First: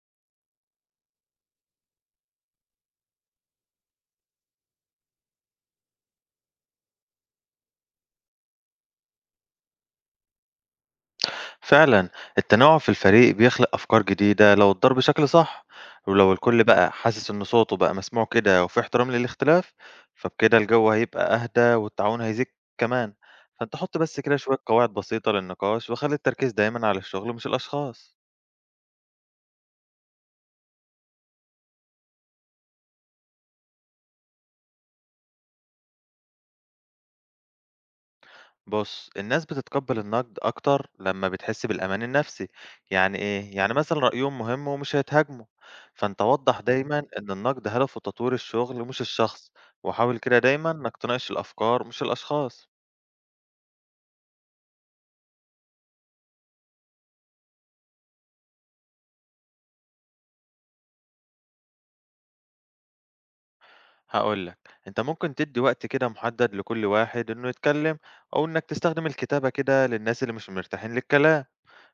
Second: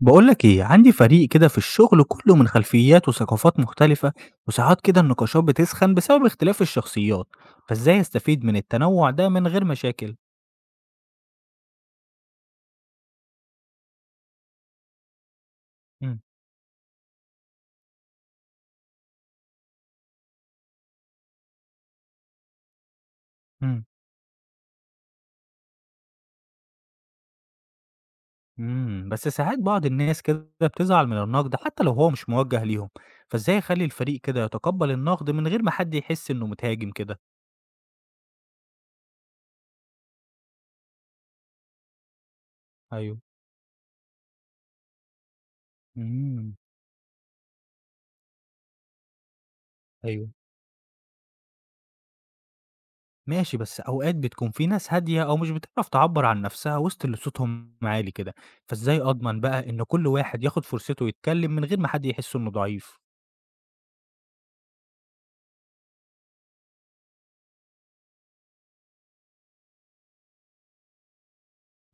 بقولك ايه، عندي فريق كده في الشغل كله من خلفيات وثقافات مختلفة، وساعات كده النقاشات بتسخن بسبب اختلاف الشخصيات. فازاي استفيد من التنوع ده من غير مشاكل؟ فعلا. التنوع في الفريق بيخلق أفكار جديدة لو اتدار بشكل صح، مم. ولو الكل بقى حاسس إن صوته بقى مسموع كده وفي احترام للاختلاف، فبكده الجو هيبقى أهدى والتعاون هيزيد كمان. فأنت مم. حط بس كده شوية قواعد بسيطة للنقاش وخلي التركيز دايما على الشغل مش الأشخاص. مم. بس ساعات بعض الناس كده بتزعل من النقد حتى لو هو مش موجه ليهم. فازاي اخلي الفريق كده يتقبل النقد من غير ما حد يحس انه متهاجم كده؟ بُص، الناس بتتقبّل النقد أكتر لمّا بتحس بالأمان النفسي، ايوه. يعني إيه؟ يعني مثلًا رأيهم مهم ومش هيتهاجموا، فأنت مم. وضّح دايمًا إن النقد هدفه تطوير الشغل مش الشخص، وحاول ايوه. كده دايمًا إنك تناقش الأفكار مش الأشخاص. ماشي، بس أوقات بتكون في ناس هادية أو مش بتعرف تعبّر عن نَفْسها وسط اللي صوتهم عالي كده، فإزاي أضمن بقى إن كل واحد ياخد فرصته يتكلّم من غير ما حد يحس إنه ضعيف؟ هاقول لك، أنت ممكن تدّي وقت كده محدد لكل واحد إنه يتكلم، أو إنك تستخدم الكتابة كده للناس اللي مش مرتاحين للكلام،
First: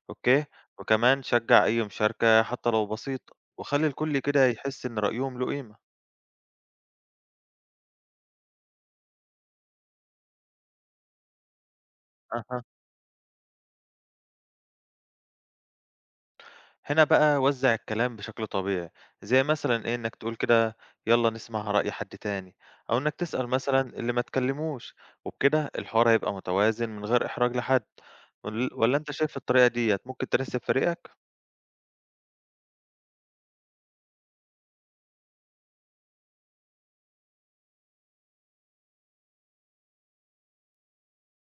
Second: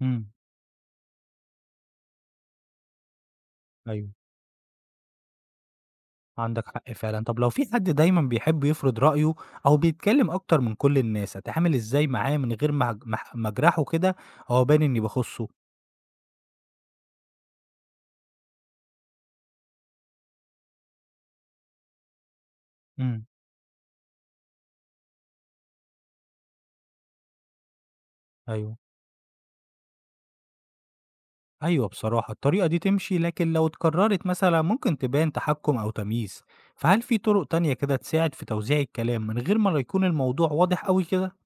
إمم. أوكي؟ وكمان شجّع أي مشاركة حتى لو بسيطة، وخلّي أيوه، الكل كده يحس إن رأيهم له قيمة. عندك حق فعلًا. طَب لو في حد دايمًا بيحب يفرض رأيه أو بيتكلّم أكتر من كل الناس، أتعامل إزاي معاه من أها. غير ما أج ما أح ما أجرحه كده أو أبان إنّي باخُصّه؟ هنا بقى وزّع الكلام بشكل طبيعي، زي مثلًا إنّك تقول كده يالّا نسمع رأي حد تاني، أو إنّك إمم. تسأل مثلًا اللي ما اتكلّموش، وبكده الحوار هيبقى متوازن من غير إحراج لحد، ول أيوه. والّا أنت شايف الطريقة ديّة ممكن تناسب فريقك؟ أيوة بصراحة الطريقة دي تمشي، لكن لو اتكررت مثلا ممكن تبان تحكم أو تمييز. فهل في طرق تانية كده تساعد في توزيع الكلام من غير ما يكون الموضوع واضح أوي كده؟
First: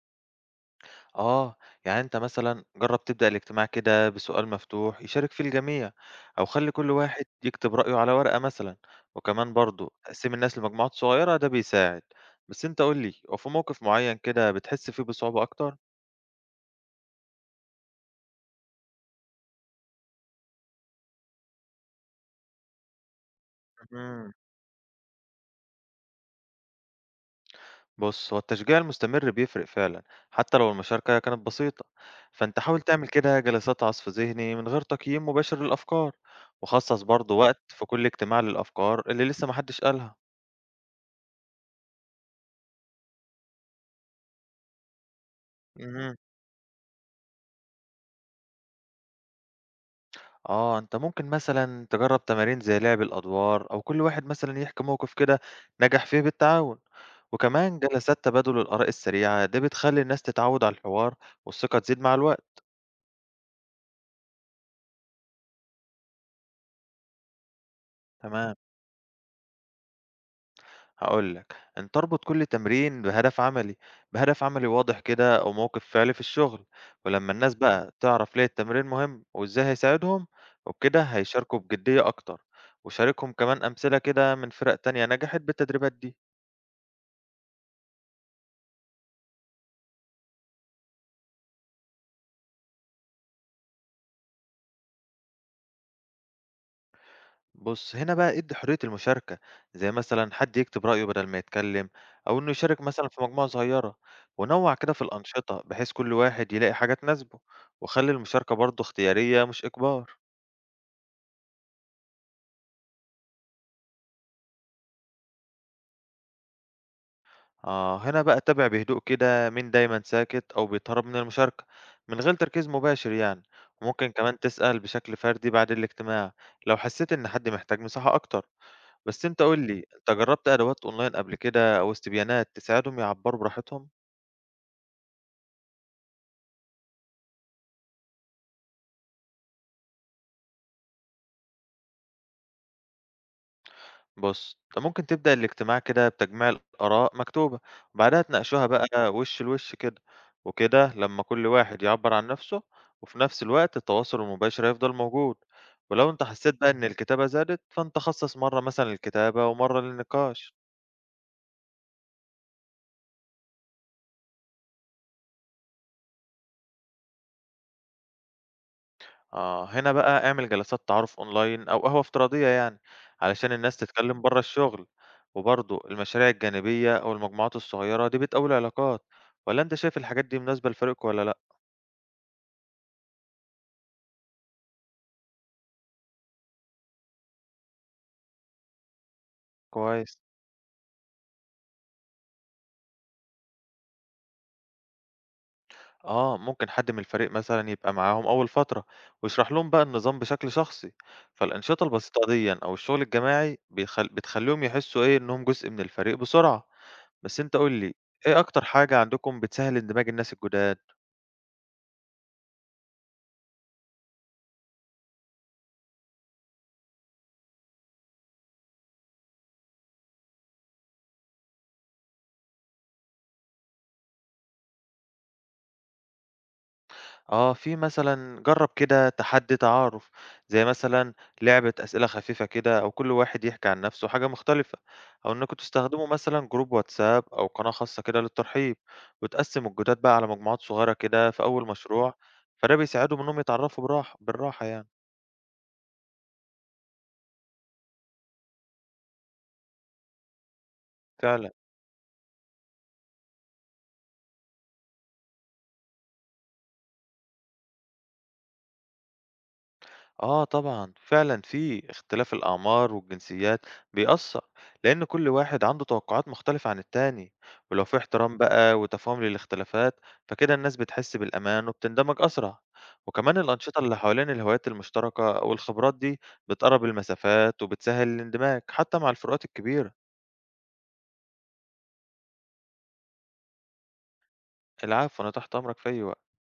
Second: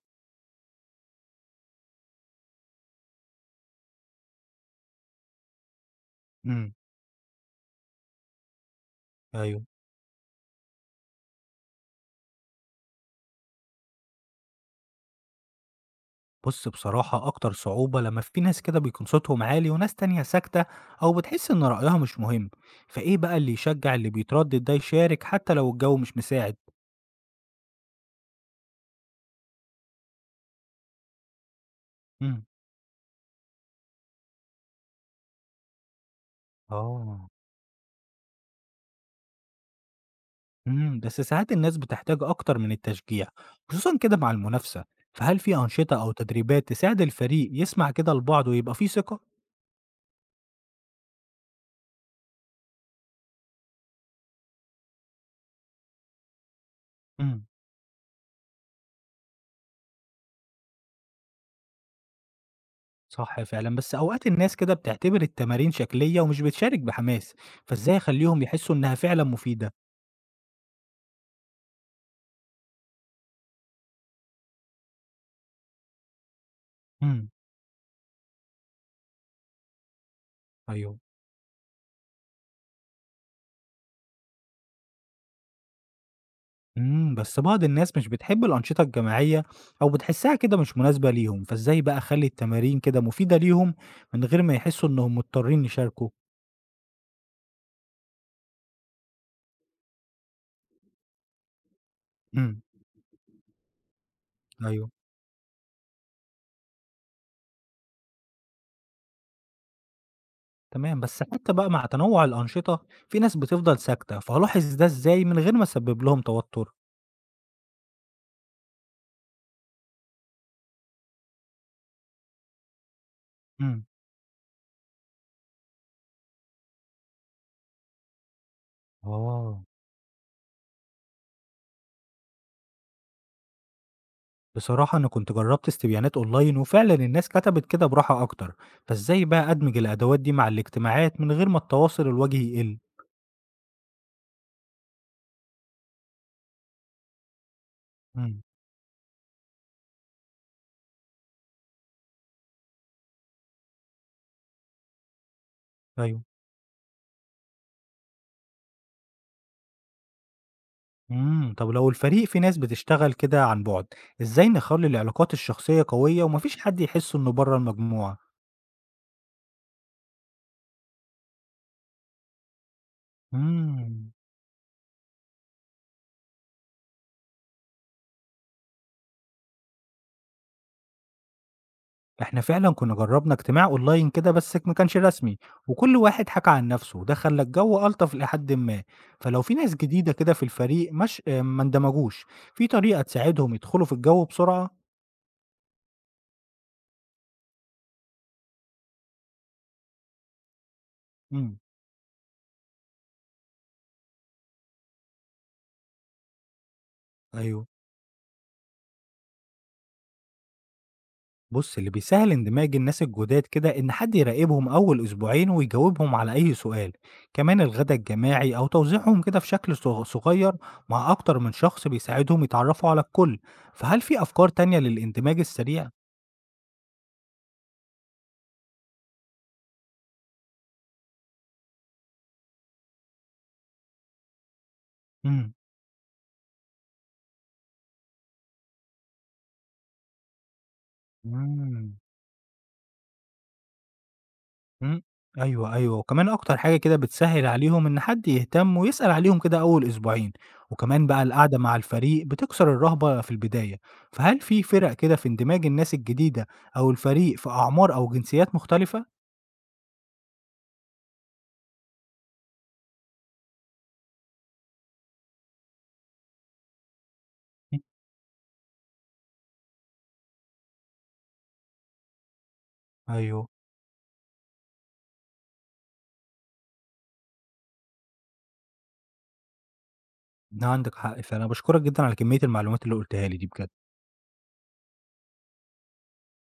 آه، يعني أنت مثلًا جرّب تبدأ الاجتماع كده بسؤال مفتوح يشارك فيه الجميع، أو خلّي امم. كل واحد يكتب رأيه على ورقة مثلًا، وكمان أيوة. برضه قسّم الناس لمجموعات صغيّرة ده بيساعد. بس أنت قُل لي، هو في موقف معيّن كده بتحس فيه بصعوبة أكتر؟ بص بصراحة أكتر صعوبة لما في ناس كده بيكون صوتهم عالي وناس تانية ساكتة، أو بتحس إن رأيها مش مهم. فإيه بقى اللي يشجع اللي اهم. بيتردد ده يشارك حتى لو الجو مش مساعد؟ بُص، هو التشجيع المستمر بيفرق فعلًا، حتى لو المشاركة كانت بسيطة، امم. فأنت حاول تعمل كده جلسات عصف ذهني من غير تقييم مباشر للأفكار، وخصص آه. برضه وقت في كل اجتماع للأفكار اللي لسه ما حدش قالها. امم، بس ساعات الناس بتحتاج أكتر من التشجيع، خصوصا كده مع المنافسة. فهل في أنشطة أو اهم. تدريبات تساعد الفريق يسمع كده لبعض ويبقى فيه ثقة؟ آه، أنت ممكن مثلًا تجرب تمارين زي لعب الأدوار، أو كل واحد مثلًا يحكي موقف كده نجح فيه بالتعاون، امم. وكمان جلسات تبادل الآراء السريعة، دي بتخلي الناس تتعود على الحوار والثقة تزيد مع الوقت. صح فعلا، بس أوقات الناس كده بتعتبر التمارين شكلية ومش بتشارك بحماس. فإزاي أخليهم تمام. يحسوا إنها فعلا مفيدة؟ هاقول لك، أن تربط كل تمرين بهدف عملي واضح كده أو موقف فعلي في الشغل، امم. ولمّا الناس بقى تعرف ليه التمرين مهم وإزاي هيساعدهم، أيوه. وبكده هيشاركوا بجدية أكتر، وشاركهم كمان أمثلة كده من فرق تانية نجحت بالتدريبات دي. امم، بس بعض الناس مش بتحب الأنشطة الجماعية أو بتحسها كده مش مناسبة ليهم. فإزاي بقى أخلي التمارين كده مفيدة ليهم من غير ما يحسوا إنهم مضطرين يشاركوا؟ بُص، هنا بقى ادّي حرية المشاركة، زي مثلًا حد يكتب رأيه بدل ما يتكلم، أو إنه امم. يشارك مثلًا في مجموعة صغيرة، ونوّع أيوه. كده في الأنشطة بحيث كل واحد يلاقي حاجة تناسبه، وخلّي المشاركة برضه اختيارية مش إجبار. تمام، بس حتى بقى مع تنوع الأنشطة في ناس بتفضل ساكتة، فهلاحظ ده ازاي من غير ما اسبب لهم توتر؟ آه، هنا بقى أتابع بهدوء كده مين دايما ساكت أو بيتهرب من المشاركة من غير تركيز مباشر يعني. امم. وممكن كمان تسأل بشكل فردي بعد الاجتماع لو حسيت إن حد محتاج مساحة أكتر. بس أنت قول اه. لي، أنت جربت أدوات أونلاين قبل كده أو استبيانات تساعدهم يعبروا براحتهم؟ بصراحة أنا كنت جربت استبيانات أونلاين وفعلا الناس كتبت كده براحة أكتر. فازاي بقى أدمج الأدوات دي مع الاجتماعات من غير ما التواصل الوجهي يقل؟ بُص، أنت ممكن تبدأ الاجتماع كده بتجميع الآراء مكتوبة، وبعدها امم. تناقشوها بقى وِش لوِش كده، وكده لمّا كل واحد يعبّر عن نَفْسه، وفي نَفْس الوقت التواصل المباشر هيفضل موجود، ولو أنت ايوه. حسّيت بقى إن الكتابة زادت، فأنت خصّص مرّة مثلًا للكتابة ومرّة للنقاش. امم، طب لو الفريق في ناس بتشتغل كده عن بعد، ازاي نخلي العلاقات الشخصية قوية ومفيش حد يحس انه بره المجموعة؟ آه، هنا بقى اعمل جلسات تعارُف أونلاين أو قهوة افتراضية يعني، علشان الناس امم. تتكلّم برّه الشغل، وبرضه المشاريع الجانبية أو المجموعات الصغيرة دي بتقوي العلاقات، والّا أنت شايف الحاجات دي مناسبة لفريقكم والّا لأ؟ إحنا فعلًا كنا جرّبنا اجتماع أونلاين كده بس ما كانش رسمي، وكل واحد حكى عن نفسه وده خلّى الجو ألطف إلى حدٍ ما، فلو في ناس جديدة كويس. كده في الفريق مش ما اندمجوش، في طريقة تساعدهم يدخلوا في الجو بسرعة؟ آه، ممكن حد من الفريق مثلًا يبقى معاهم أول فترة، ويشرح لهم بقى النظام بشكل شخصي، إمم. فالأنشطة البسيطة ديًا أو الشغل الجماعي بتخلّيهم يحسّوا إنهم جزء من الفريق بسرعة. بس أنت أيوه. قُل لي، إيه أكتر حاجة عندكم بتسهّل اندماج الناس الجداد؟ بُص، اللي بيسهّل اندماج الناس الجداد كده إن حد يراقبهم أول أسبوعين ويجاوبهم على أي سؤال، كمان الغدا الجماعي أو توزيعهم كده في شكل صغير مع أكتر من شخص بيساعدهم يتعرّفوا على الكل. فهل في أفكار تانية للاندماج السريع؟ آه، في مثلًا جرّب كده تحدّي تعارُف، زي مثلًا لعبة أسئلة خفيفة كده أو كل واحد يحكي عن نَفْسه حاجة مختلفة، أو إمم. إنّكم تستخدموا مثلًا جروب واتساب أو قناة خاصة كده للترحيب، وتقسّموا الجداد بقى على مجموعات صغيرة كده في أول إمم. مشروع، فده بيساعدهم إنّهم يتعرّفوا بالراحة يعني. إمم. أيوه، أيوه، وكمان أكتر حاجة كده بتسهّل عليهم إن حد يهتم ويسأل عليهم كده أول أسبوعين، وكمان بقى فعلًا. القعدة مع الفريق بتكسر الرهبة في البداية. فهل في فِرَق كده في اندماج الناس الجديدة أو الفريق في أعمار أو جنسيات مختلفة؟ آه طبعًا، فعلًا في اختلاف الأعمار والجنسيات بيأثّر، لإن كل واحد عنده توقعات مختلفة عن التاني، إمم. ولو في احترام بقى وتفاهم للاختلافات، فكده الناس بتحس بالأمان وبتندمج أسرع، وكمان أيوه، الأنشطة اللي حوالين الهوايات المشتركة أو الخبرات دي بتقرّب المسافات وبتسهّل الاندماج حتى مع الفروقات الكبيرة. ده عندك حق فعلًا، أنا باشكرك جدًا على كمية المعلومات اللي قُلتها لي دي بجد. العفو، أنا تحت أمرك في أي وقت.